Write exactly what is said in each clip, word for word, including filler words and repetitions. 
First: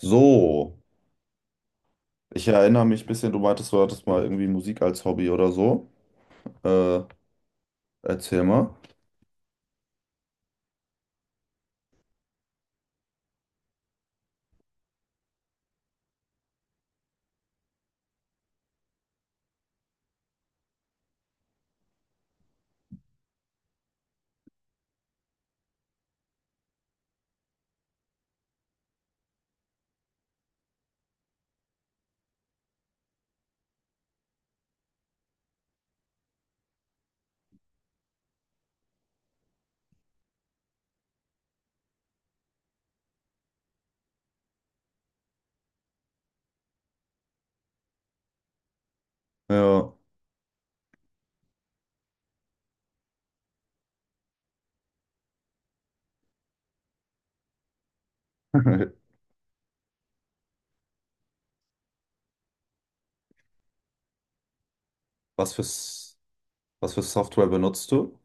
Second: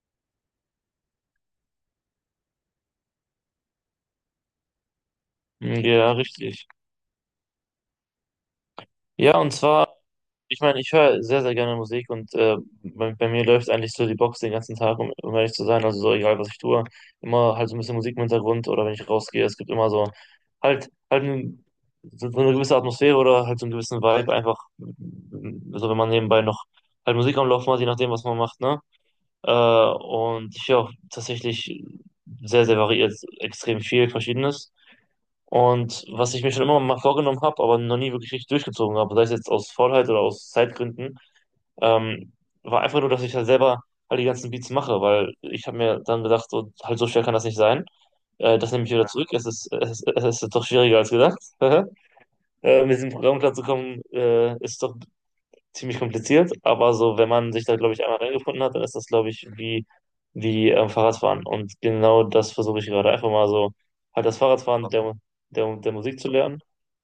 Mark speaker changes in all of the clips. Speaker 1: So, ich erinnere mich ein bisschen, du meintest, du hattest mal irgendwie Musik als Hobby oder so. Äh,
Speaker 2: Ja, richtig.
Speaker 1: Erzähl mal.
Speaker 2: Ja, und zwar, ich meine, ich höre sehr, sehr gerne Musik und äh, bei, bei mir läuft eigentlich so die Box den ganzen Tag, um, um ehrlich zu sein. Also so egal, was ich tue, immer halt so ein bisschen Musik im Hintergrund oder wenn ich rausgehe, es gibt immer so halt, halt ein, so so eine gewisse Atmosphäre oder halt so einen gewissen Vibe, einfach mm, so, wenn man nebenbei noch halt Musik am Laufen hat, je nachdem, was man macht, ne? Äh, und ich höre auch tatsächlich sehr, sehr variiert, extrem viel Verschiedenes. Und was ich mir schon immer mal vorgenommen habe, aber noch nie wirklich richtig durchgezogen habe, sei es jetzt aus Faulheit oder aus Zeitgründen, ähm, war einfach nur, dass ich halt selber halt die ganzen Beats mache, weil ich habe mir dann gedacht, so, halt so schwer kann das nicht sein. Äh,
Speaker 1: Ja.
Speaker 2: das nehme ich wieder Ja. zurück. Es ist, es, ist, es ist doch schwieriger als gedacht. Äh, mit diesem Programm klarzukommen, äh, ist doch ziemlich kompliziert. Aber so, wenn man sich da, glaube ich, einmal reingefunden hat, dann ist das, glaube ich, wie, wie ähm, Fahrradfahren. Und genau das versuche ich gerade. Einfach mal so, halt
Speaker 1: Was
Speaker 2: das
Speaker 1: für,
Speaker 2: Fahrradfahren
Speaker 1: S-
Speaker 2: der,
Speaker 1: Was
Speaker 2: der,
Speaker 1: für
Speaker 2: der Musik
Speaker 1: Software
Speaker 2: zu lernen
Speaker 1: benutzt du?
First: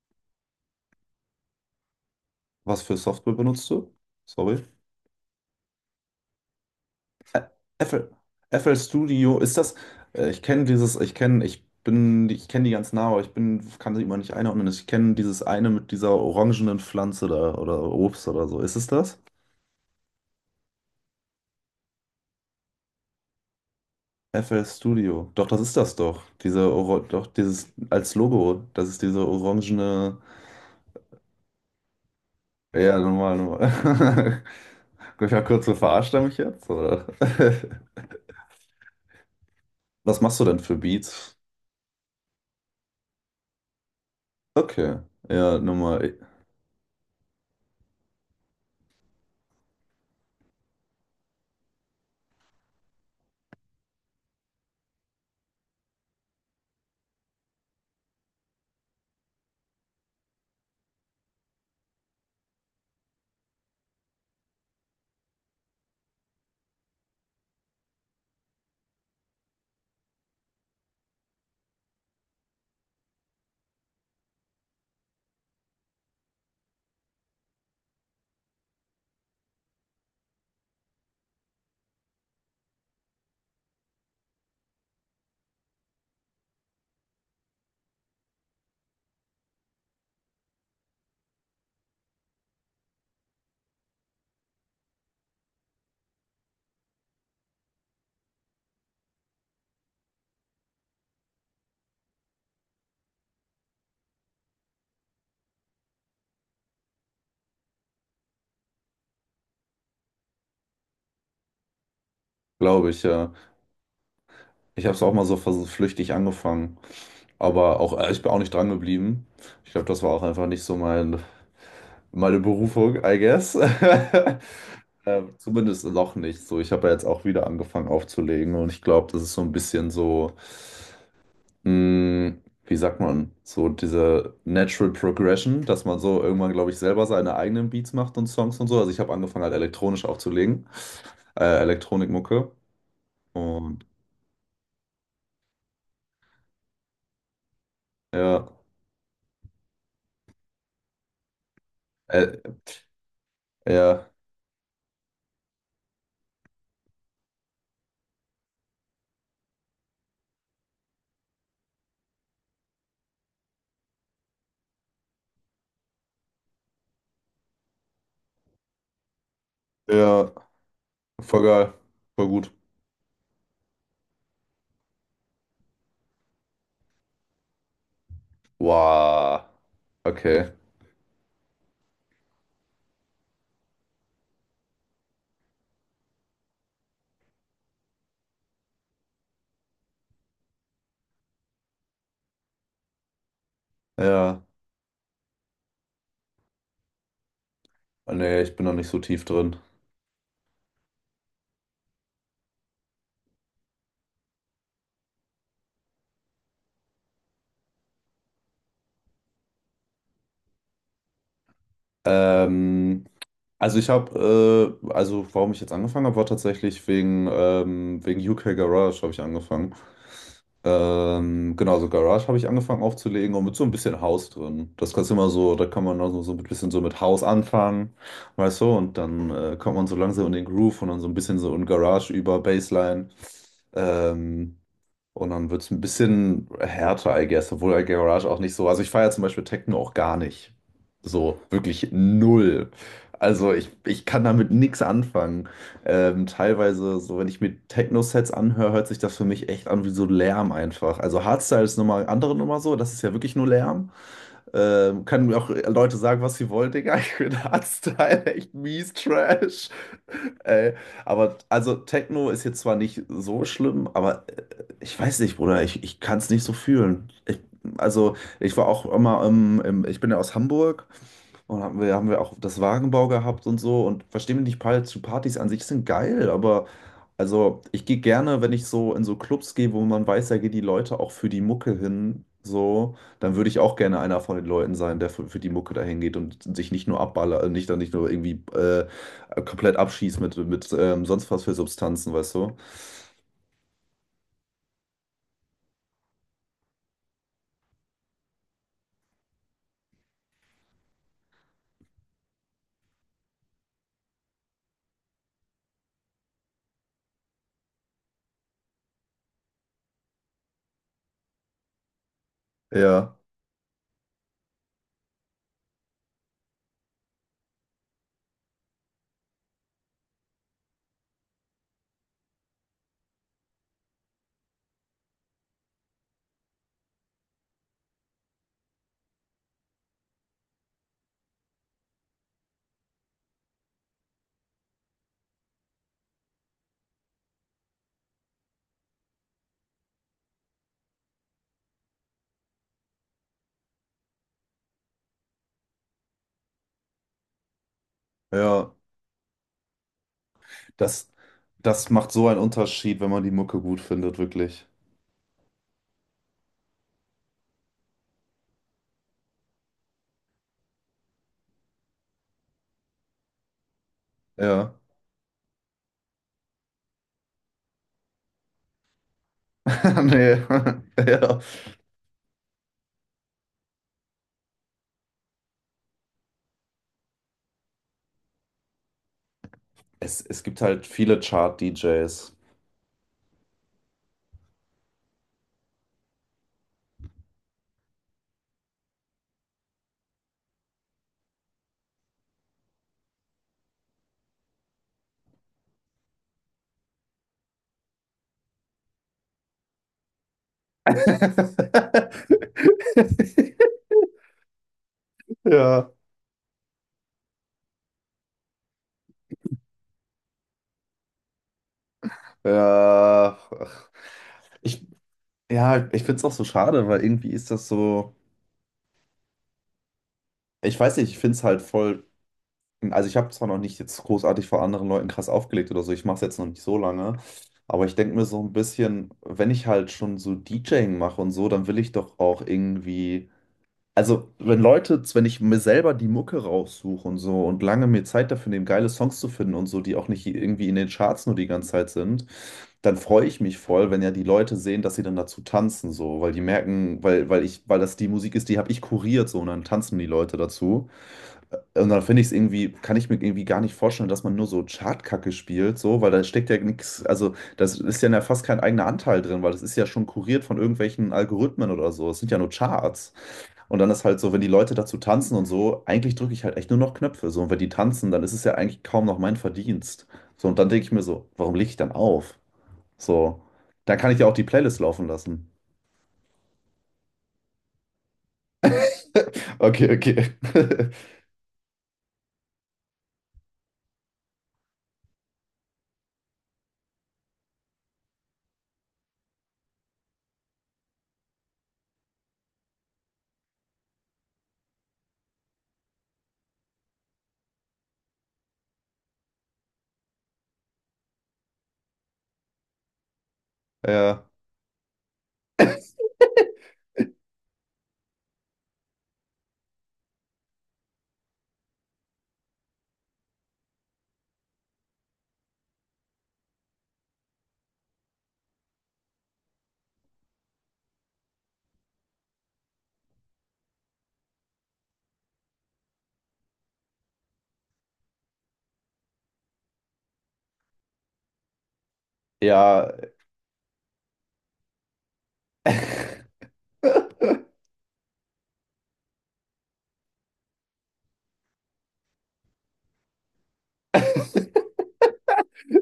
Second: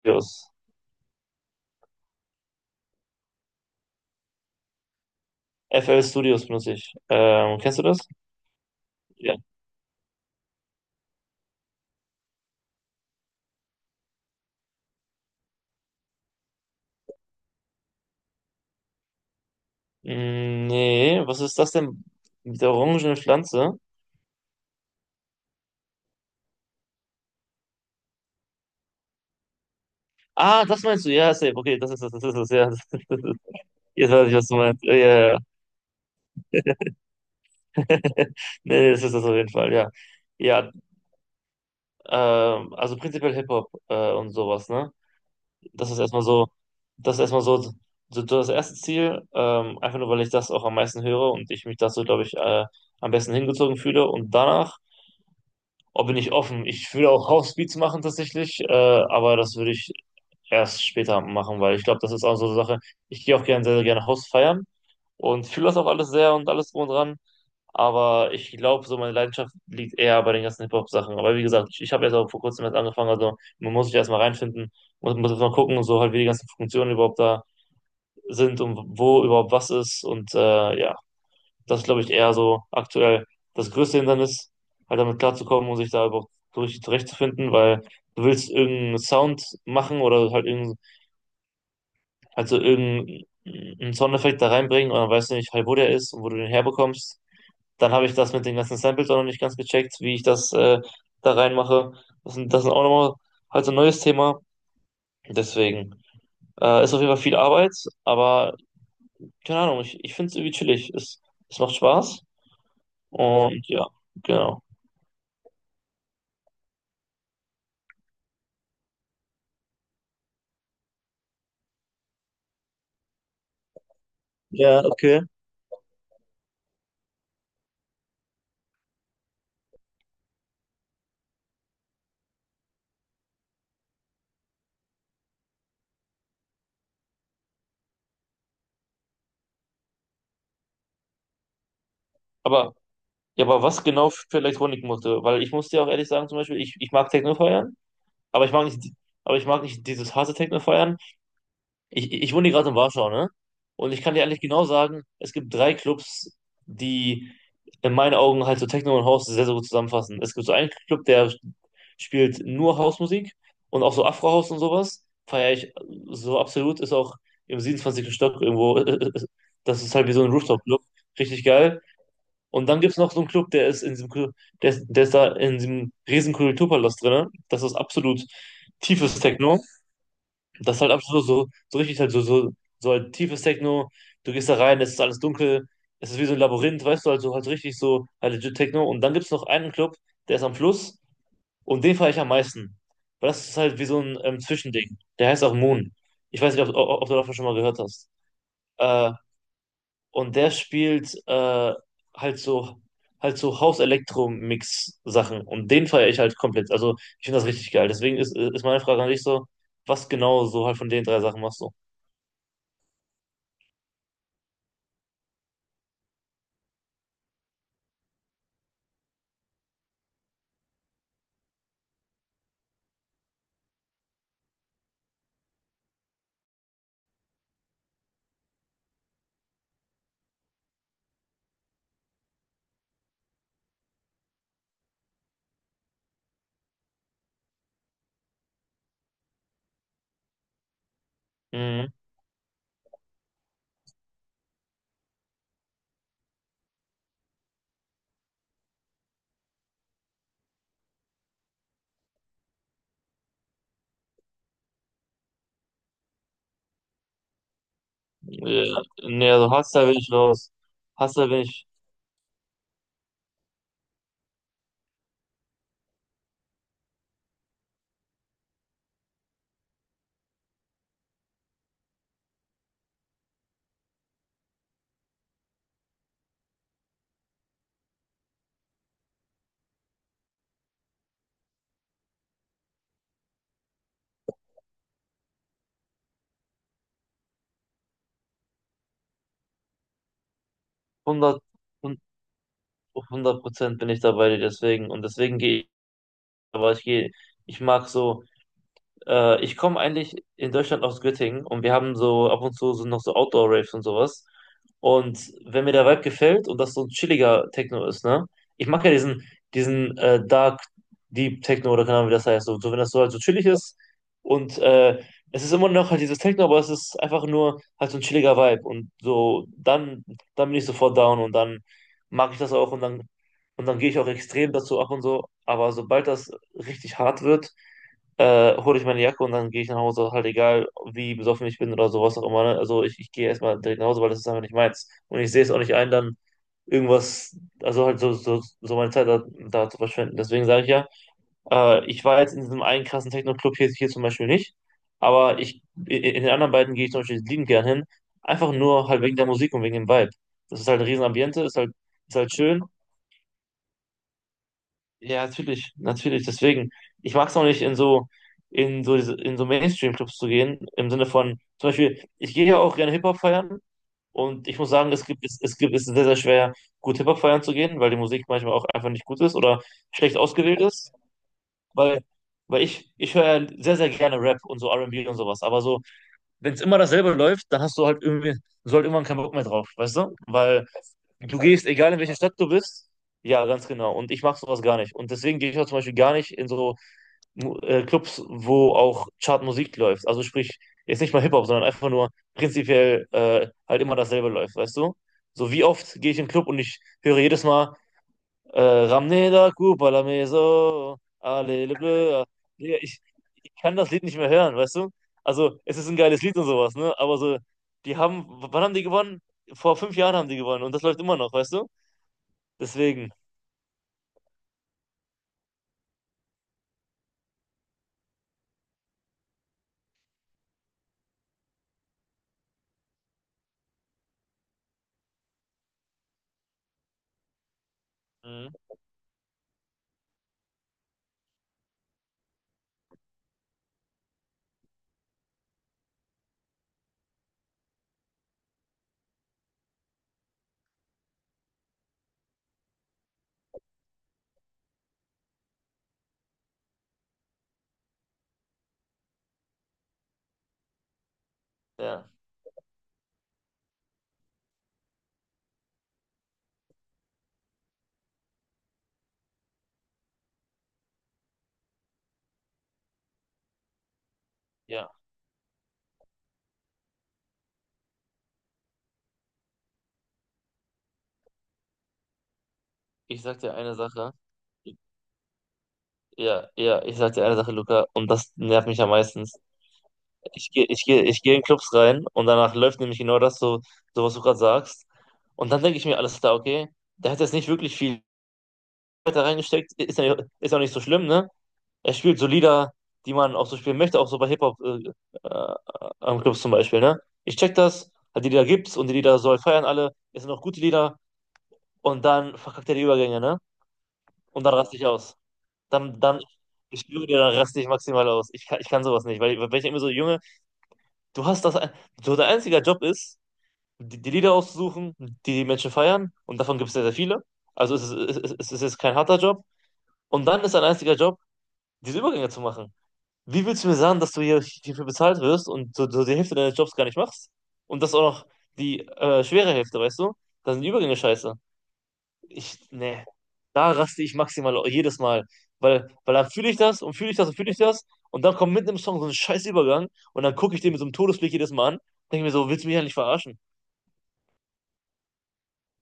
Speaker 2: Studios.
Speaker 1: Was für Software benutzt du? Sorry.
Speaker 2: F L Studios benutze ich.
Speaker 1: Ä-
Speaker 2: Ähm, kennst du das?
Speaker 1: F L, F L
Speaker 2: Ja.
Speaker 1: Studio, ist das? äh, Ich kenne dieses, ich kenne, ich bin, ich kenne die ganz nah, aber ich bin, kann sie immer nicht einordnen. Ich kenne dieses eine mit dieser orangenen Pflanze da oder Obst oder so. Ist es das?
Speaker 2: Mm, Nee, was ist das denn? Mit der orangenen Pflanze?
Speaker 1: F L Studio. Doch, das ist das doch. Diese, Oro doch, dieses, Als Logo. Das ist diese orangene.
Speaker 2: Ah, das meinst du? Ja, safe. Okay, das ist das, das ist das, ja. Das
Speaker 1: Ja,
Speaker 2: ist, das
Speaker 1: normal,
Speaker 2: ist. Jetzt weiß ich,
Speaker 1: normal.
Speaker 2: was du meinst. Ja, ja,
Speaker 1: Ich
Speaker 2: ja.
Speaker 1: habe kurz so, verarscht er mich jetzt, oder?
Speaker 2: Nee, nee, das ist das auf jeden Fall, ja.
Speaker 1: Was machst du denn
Speaker 2: Ja,
Speaker 1: für Beats?
Speaker 2: ähm, also prinzipiell Hip-Hop äh, und sowas, ne?
Speaker 1: Okay. Ja,
Speaker 2: Das ist
Speaker 1: nochmal.
Speaker 2: erstmal so, das ist erstmal so, so das erste Ziel, ähm, einfach nur, weil ich das auch am meisten höre und ich mich dazu, glaube ich, äh, am besten hingezogen fühle. Und danach Oh, bin ich offen. Ich würde auch Housebeats machen tatsächlich, äh, aber das würde ich erst später machen, weil ich glaube, das ist auch so eine Sache. Ich gehe auch gerne sehr, sehr gerne House feiern und fühle das auch alles sehr und alles drum und dran. Aber ich glaube, so meine Leidenschaft liegt eher bei den ganzen Hip-Hop-Sachen. Aber wie gesagt, ich, ich habe jetzt auch vor kurzem erst angefangen, also man muss sich erstmal reinfinden, muss, muss erstmal gucken, so halt, wie die ganzen Funktionen überhaupt da sind und wo überhaupt was ist. Und äh, ja. Das ist, glaube ich, eher so aktuell das größte Hindernis, halt damit klarzukommen und sich da überhaupt durch zurechtzufinden, weil du willst irgendeinen Sound machen oder halt irgendein, halt so irgendeinen Soundeffekt da reinbringen und dann weißt du nicht halt, wo der ist und wo du den herbekommst. Dann habe ich das mit den ganzen Samples auch noch nicht ganz gecheckt, wie ich das äh, da reinmache. Das sind, das sind auch nochmal halt so ein neues Thema. Deswegen äh, ist auf jeden Fall viel Arbeit, aber keine Ahnung, ich, ich finde es irgendwie chillig. Es, es macht Spaß
Speaker 1: Glaube ich, ja.
Speaker 2: und ja, genau.
Speaker 1: Ich habe es auch mal so vers- flüchtig angefangen. Aber auch, äh, ich bin auch nicht dran geblieben. Ich glaube, das war auch einfach nicht so mein, meine Berufung, I guess.
Speaker 2: Ja, okay.
Speaker 1: Äh, zumindest noch nicht so. Ich habe ja jetzt auch wieder angefangen aufzulegen, und ich glaube, das ist so ein bisschen so, mh, wie sagt man, so diese Natural Progression, dass man so irgendwann, glaube ich, selber seine eigenen Beats macht und Songs und so. Also ich habe angefangen halt elektronisch aufzulegen, äh, Elektronikmucke,
Speaker 2: Aber, ja, aber was
Speaker 1: und
Speaker 2: genau für Elektronik musste? Weil ich muss dir auch ehrlich sagen, zum Beispiel, ich, ich mag Techno feiern, aber
Speaker 1: ja,
Speaker 2: ich mag nicht, die- aber ich mag nicht dieses harte Techno feiern. Ich, ich
Speaker 1: äh,
Speaker 2: wohne hier gerade in Warschau, ne? Und ich
Speaker 1: ja,
Speaker 2: kann dir ehrlich genau sagen, es gibt drei Clubs, die in meinen Augen halt so Techno und House sehr, sehr gut zusammenfassen. Es gibt so einen Club, der spielt nur Housemusik und auch so Afro-House und sowas. Feiere ich so absolut, ist auch im siebenundzwanzigsten Stock irgendwo. Das ist halt wie so
Speaker 1: ja,
Speaker 2: ein Rooftop-Club.
Speaker 1: voll
Speaker 2: Richtig
Speaker 1: geil,
Speaker 2: geil.
Speaker 1: voll gut.
Speaker 2: Und dann gibt es noch so einen Club, der ist in diesem, Kul- der ist, der ist da in diesem riesen Kulturpalast drin. Das ist absolut tiefes
Speaker 1: Wow,
Speaker 2: Techno.
Speaker 1: okay,
Speaker 2: Das ist halt absolut so, so so richtig halt so, so, so halt tiefes Techno. Du gehst da rein, es ist alles dunkel, es ist wie so ein Labyrinth, weißt du, also halt so richtig so halt legit Techno. Und dann gibt es noch einen Club, der ist am Fluss und den fahre ich am meisten. Weil das ist halt wie so ein ähm,
Speaker 1: ja,
Speaker 2: Zwischending. Der heißt auch Moon. Ich weiß nicht, ob, ob, ob du davon schon mal gehört hast.
Speaker 1: nee, ich bin noch nicht so
Speaker 2: Äh,
Speaker 1: tief drin.
Speaker 2: und der spielt äh, halt so halt so House-Elektro-Mix-Sachen. Und den feiere ich halt komplett. Also ich finde das richtig geil. Deswegen ist, ist meine Frage an dich so, was genau so halt von den drei Sachen machst du?
Speaker 1: Ähm, Also ich habe, äh, also warum ich jetzt angefangen habe, war tatsächlich wegen, ähm, wegen U K Garage habe ich angefangen. Ähm, genau, so Garage habe ich angefangen aufzulegen, und mit so ein bisschen House drin. Das kannst du immer so, da kann man also so so ein bisschen so mit House anfangen, weißt du, und dann äh, kommt man so langsam in den Groove und dann so ein bisschen so in Garage über Bassline. Ähm, und dann wird es ein bisschen härter, I guess, obwohl I Garage auch nicht so. Also ich feiere zum Beispiel Techno auch gar nicht. So,
Speaker 2: Mhm.
Speaker 1: wirklich null. Also ich, ich kann damit nichts anfangen. Ähm, teilweise, so wenn ich mir Techno-Sets anhöre, hört sich das für mich echt an wie so Lärm einfach. Also Hardstyle ist nochmal andere Nummer so, das ist ja wirklich nur Lärm. Ähm, können mir auch Leute sagen, was sie wollen, Digga. Ich finde Hardstyle echt
Speaker 2: Ja,
Speaker 1: mies
Speaker 2: nee, also
Speaker 1: Trash.
Speaker 2: Hardstyle bin ich raus.
Speaker 1: Ey,
Speaker 2: Hardstyle
Speaker 1: aber
Speaker 2: bin ich
Speaker 1: also Techno ist jetzt zwar nicht so schlimm, aber äh, ich weiß nicht, Bruder, ich, ich kann es nicht so fühlen. Ich, also ich war auch immer, ähm, im, ich bin ja aus Hamburg, und haben wir, haben wir auch das Wagenbau gehabt und so. Und versteh mich nicht falsch, zu Partys an sich sind geil, aber also ich gehe gerne, wenn ich so in so Clubs gehe, wo man weiß, da gehen die Leute auch für die Mucke hin, so, dann würde ich auch gerne einer von den Leuten sein, der für, für die Mucke dahin geht und sich nicht nur abballert, äh, nicht dann nicht nur irgendwie äh, komplett abschießt mit, mit ähm, sonst
Speaker 2: hundert
Speaker 1: was für Substanzen, weißt du?
Speaker 2: hundert Prozent bin ich dabei, deswegen. Und deswegen gehe ich, aber ich gehe, ich mag so. Äh, ich komme eigentlich in Deutschland aus Göttingen und wir haben so ab und zu so noch so Outdoor-Raves und sowas. Und wenn mir der Vibe gefällt und das so ein chilliger Techno ist, ne? Ich mag ja diesen, diesen äh, Dark Deep Techno oder keine Ahnung, wie das heißt. So, so wenn das so halt
Speaker 1: Ja,
Speaker 2: so chillig ist und äh, es ist immer noch halt dieses Techno, aber es ist einfach nur halt so ein chilliger Vibe und so dann dann bin ich sofort down und dann mag ich das auch und dann und dann gehe ich auch extrem dazu ab und so. Aber sobald das richtig hart wird äh, hole ich meine Jacke und dann gehe ich nach Hause, halt egal, wie besoffen ich bin oder sowas auch immer. Ne? Also ich, ich gehe erstmal direkt nach Hause, weil das ist einfach nicht meins. Und ich sehe es auch nicht ein, dann irgendwas, also halt so, so, so meine Zeit da, da zu verschwenden. Deswegen sage ich ja, äh, ich war jetzt in diesem einen krassen Techno-Club hier, hier zum Beispiel nicht, aber ich, in in den anderen beiden gehe ich zum Beispiel liebend gern hin, einfach
Speaker 1: ja.
Speaker 2: nur halt wegen der Musik und wegen dem Vibe. Das ist halt ein riesen
Speaker 1: Das,
Speaker 2: Ambiente, ist halt,
Speaker 1: das macht
Speaker 2: ist
Speaker 1: so
Speaker 2: halt
Speaker 1: einen
Speaker 2: schön
Speaker 1: Unterschied, wenn man die Mucke gut findet, wirklich.
Speaker 2: ja, natürlich, natürlich. Deswegen, ich mag es auch nicht, in so, in so, diese- in so Mainstream-Clubs zu gehen, im Sinne von, zum Beispiel, ich gehe ja auch gerne Hip-Hop feiern und ich muss
Speaker 1: Ja.
Speaker 2: sagen, es gibt, es, es gibt, es ist sehr, sehr schwer, gut Hip-Hop feiern zu gehen, weil die Musik manchmal auch einfach nicht gut ist oder schlecht
Speaker 1: Nee.
Speaker 2: ausgewählt ist,
Speaker 1: Ja.
Speaker 2: weil, weil ich, ich höre ja sehr, sehr gerne Rap und so R and B und B und sowas, aber so, wenn es immer dasselbe läuft, dann hast du halt irgendwie, so halt irgendwann keinen Bock mehr drauf, weißt du?
Speaker 1: Es, es gibt
Speaker 2: Weil
Speaker 1: halt viele
Speaker 2: du gehst, egal in welche Stadt
Speaker 1: Chart-D Js.
Speaker 2: du bist, ja, ganz genau. Und ich mache sowas gar nicht. Und deswegen gehe ich auch zum Beispiel gar nicht in so Mu- äh, Clubs, wo auch Chartmusik läuft. Also sprich, jetzt nicht mal Hip-Hop, sondern einfach nur prinzipiell äh, halt immer dasselbe läuft, weißt du? So wie oft gehe ich in den Club und ich höre jedes Mal äh, Ramneda Kupala Meso, Alele. Ja, Ich, ich kann das Lied nicht mehr hören, weißt du? Also es ist
Speaker 1: Ja,
Speaker 2: ein geiles Lied und sowas, ne? Aber so, die haben, wann haben die gewonnen? Vor fünf Jahren haben die gewonnen und das läuft immer noch, weißt du? Deswegen.
Speaker 1: ja. Ach. Ich, ja, ich finde es auch so schade, weil irgendwie ist das so. Ich weiß nicht, ich finde es halt voll. Also, ich habe zwar noch nicht jetzt großartig vor anderen Leuten krass aufgelegt oder so, ich mache es jetzt noch nicht so lange, aber ich denke mir so
Speaker 2: Mhm.
Speaker 1: ein bisschen, wenn ich halt schon so DJing mache und so, dann will ich doch auch irgendwie. Also, wenn Leute, wenn ich mir selber die Mucke raussuche und so und lange mir Zeit dafür nehme, geile Songs zu finden und so, die auch nicht irgendwie in den Charts nur die ganze Zeit sind, dann freue ich mich voll, wenn ja die Leute sehen, dass sie dann dazu tanzen, so, weil die merken, weil, weil ich, weil das die Musik ist, die habe ich kuriert, so, und dann tanzen die Leute dazu. Äh, Und dann
Speaker 2: Ja,
Speaker 1: finde ich es irgendwie, kann ich mir irgendwie gar nicht vorstellen, dass man nur so Chartkacke spielt, so, weil da steckt ja nichts, also das ist ja fast kein eigener Anteil drin, weil das ist ja schon kuriert von irgendwelchen Algorithmen oder so. Es sind ja nur Charts. Und dann ist halt so, wenn die Leute
Speaker 2: ja.
Speaker 1: dazu tanzen und so, eigentlich drücke ich halt echt nur noch Knöpfe. So, und wenn die tanzen, dann ist es ja eigentlich kaum noch mein Verdienst. So, und dann denke ich mir so, warum lege ich dann auf?
Speaker 2: Ich sag
Speaker 1: So,
Speaker 2: dir eine
Speaker 1: dann kann
Speaker 2: Sache.
Speaker 1: ich ja auch die Playlist laufen lassen.
Speaker 2: Ja, ja, ich sag dir eine Sache, Luca, und das nervt mich am meisten.
Speaker 1: Okay, okay.
Speaker 2: Ich gehe, ich gehe, ich gehe in Clubs rein und danach läuft nämlich genau das so, so was du gerade sagst. Und dann denke ich mir, alles klar, okay, der hat jetzt nicht wirklich viel weiter reingesteckt, ist ja, ist ja auch nicht so schlimm, ne? Er spielt so Lieder, die man auch so spielen möchte, auch so bei Hip-Hop äh, äh, am Clubs zum Beispiel, ne? Ich check das, die Lieder gibt's und die Lieder soll feiern alle, es sind auch gute Lieder und dann verkackt er die Übergänge, ne?
Speaker 1: Ja,
Speaker 2: Und dann raste ich aus. Dann, dann, ich schwöre dir, dann raste ich maximal aus. Ich kann, ich kann sowas nicht, weil, weil ich immer so, Junge, du hast das, ein- so dein einziger Job ist, die, die Lieder auszusuchen, die die Menschen feiern, und davon gibt es sehr, sehr viele. Also es ist, es ist, es ist jetzt kein harter Job. Und dann ist dein einziger Job, diese Übergänge zu machen. Wie willst du mir sagen, dass du hier hierfür bezahlt wirst und so, so die Hälfte deines Jobs gar nicht machst? Und das auch noch die äh, schwere Hälfte, weißt du? Da sind die Übergänge scheiße. Ich,
Speaker 1: ja.
Speaker 2: nee, da raste ich maximal jedes Mal, weil, weil dann fühle ich das und fühle ich das und fühle ich das und dann kommt mitten im Song so ein scheiß Übergang und dann gucke ich den mit so einem Todesblick jedes Mal an, denke mir so, willst du mich eigentlich verarschen?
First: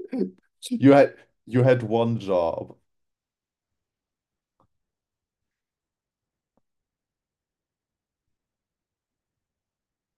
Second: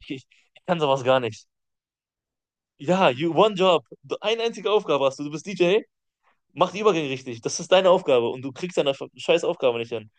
Speaker 2: Ich, ich, ich kann
Speaker 1: You
Speaker 2: sowas
Speaker 1: had,
Speaker 2: gar nicht.
Speaker 1: You had one job.
Speaker 2: Ja, you one job, Du- eine einzige Aufgabe hast du, du bist D J, mach die Übergänge richtig, das ist deine Aufgabe und du kriegst deine scheiß Aufgabe nicht hin.